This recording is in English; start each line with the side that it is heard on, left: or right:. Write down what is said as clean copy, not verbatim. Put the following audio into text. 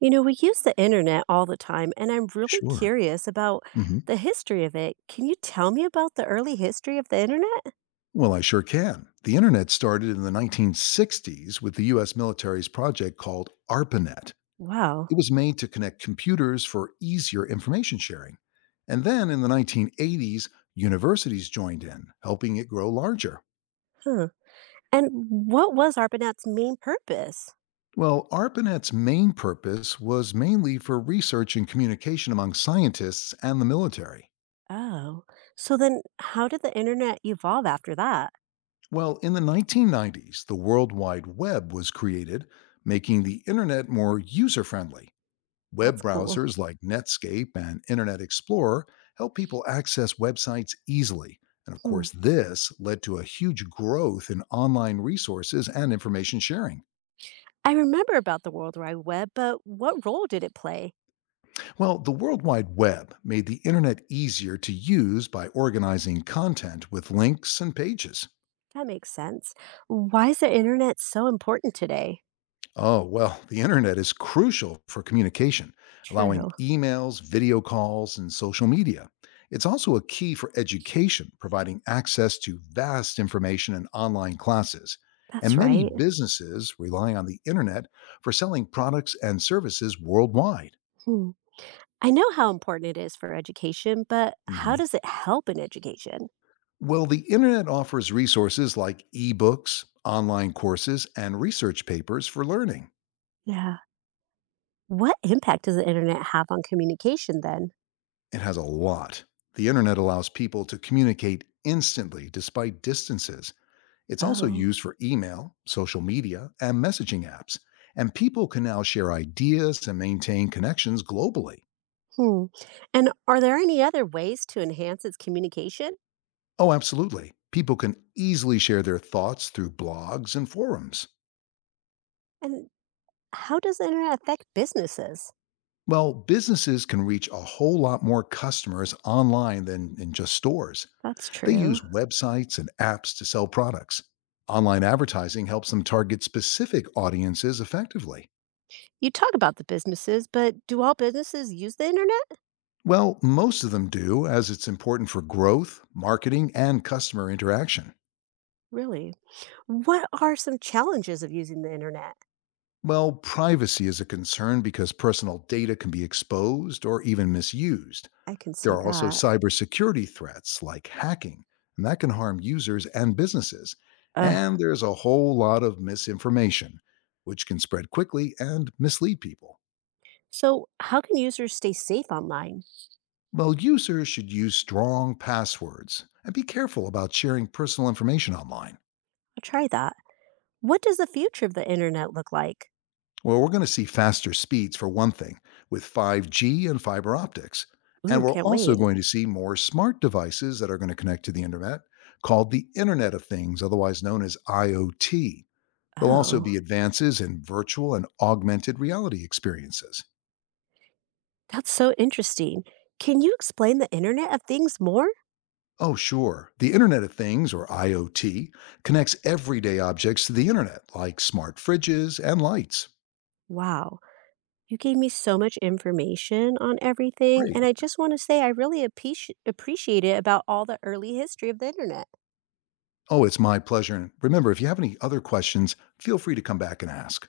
right: We use the internet all the time, and I'm really
left: Sure.
right: curious about
left: Mhm.
right: the history of it. Can you tell me about the early history of the internet?
left: Well, I sure can. The internet started in the 1960s with the US military's project called ARPANET.
right: Wow.
left: It was made to connect computers for easier information sharing. And then in the 1980s, universities joined in, helping it grow larger.
right: Huh. And what was ARPANET's main purpose?
left: Well, ARPANET's main purpose was mainly for research and communication among scientists and the military.
right: Oh, so then how did the internet evolve after that?
left: Well, in the 1990s, the World Wide Web was created, making the internet more user friendly. Web
right: That's cool.
left: browsers like Netscape and Internet Explorer help people access websites easily. And of
right: Hmm.
left: course, this led to a huge growth in online resources and information sharing.
right: I remember about the World Wide Web, but what role did it play?
left: Well, the World Wide Web made the internet easier to use by organizing content with links and pages.
right: That makes sense. Why is the internet so important today?
left: Oh, well, the internet is crucial for communication,
right: True.
left: allowing emails, video calls, and social media. It's also a key for education, providing access to vast information and online classes.
right: That's
left: And many
right: right.
left: businesses rely on the internet for selling products and services worldwide.
right: Hmm. I know how important it is for education, but how
left: Mhm.
right: does it help in education?
left: Well, the internet offers resources like ebooks, online courses, and research papers for learning.
right: Yeah. What impact does the internet have on communication then?
left: It has a lot. The internet allows people to communicate instantly despite distances. It's also
right: Oh,
left: used for email, social media, and messaging apps. And people can now share ideas and maintain connections globally.
right: hmm. And are there any other ways to enhance its communication?
left: Oh, absolutely. People can easily share their thoughts through blogs and forums.
right: And how does the internet affect businesses?
left: Well, businesses can reach a whole lot more customers online than in just stores.
right: That's
left: They
right: true.
left: use websites and apps to sell products. Online advertising helps them target specific audiences effectively.
right: You talk about the businesses, but do all businesses use the internet?
left: Well, most of them do, as it's important for growth, marketing, and customer interaction.
right: Really? What are some challenges of using the internet?
left: Well, privacy is a concern because personal data can be exposed or even misused.
right: I can
left: There
right: see
left: are also
right: that.
left: cybersecurity threats like hacking, and that can harm users and businesses.
right: Ugh.
left: And there's a whole lot of misinformation, which can spread quickly and mislead people.
right: So, how can users stay safe online?
left: Well, users should use strong passwords and be careful about sharing personal information online.
right: I'll try that. What does the future of the internet look like?
left: Well, we're going to see faster speeds for one thing with 5G and fiber optics.
right: Ooh,
left: And we're
right: can't
left: also
right: wait.
left: going to see more smart devices that are going to connect to the internet called the Internet of Things, otherwise known as IoT. There'll also be
right: Oh,
left: advances in virtual and augmented reality experiences.
right: that's so interesting. Can you explain the Internet of Things more?
left: Oh, sure. The Internet of Things, or IoT, connects everyday objects to the internet, like smart fridges and lights.
right: Wow, you gave me so much information on everything, and
left: Great.
right: I just want to say I really appreciate it about all the early history of the internet.
left: Oh, it's my pleasure. And remember, if you have any other questions, feel free to come back and ask.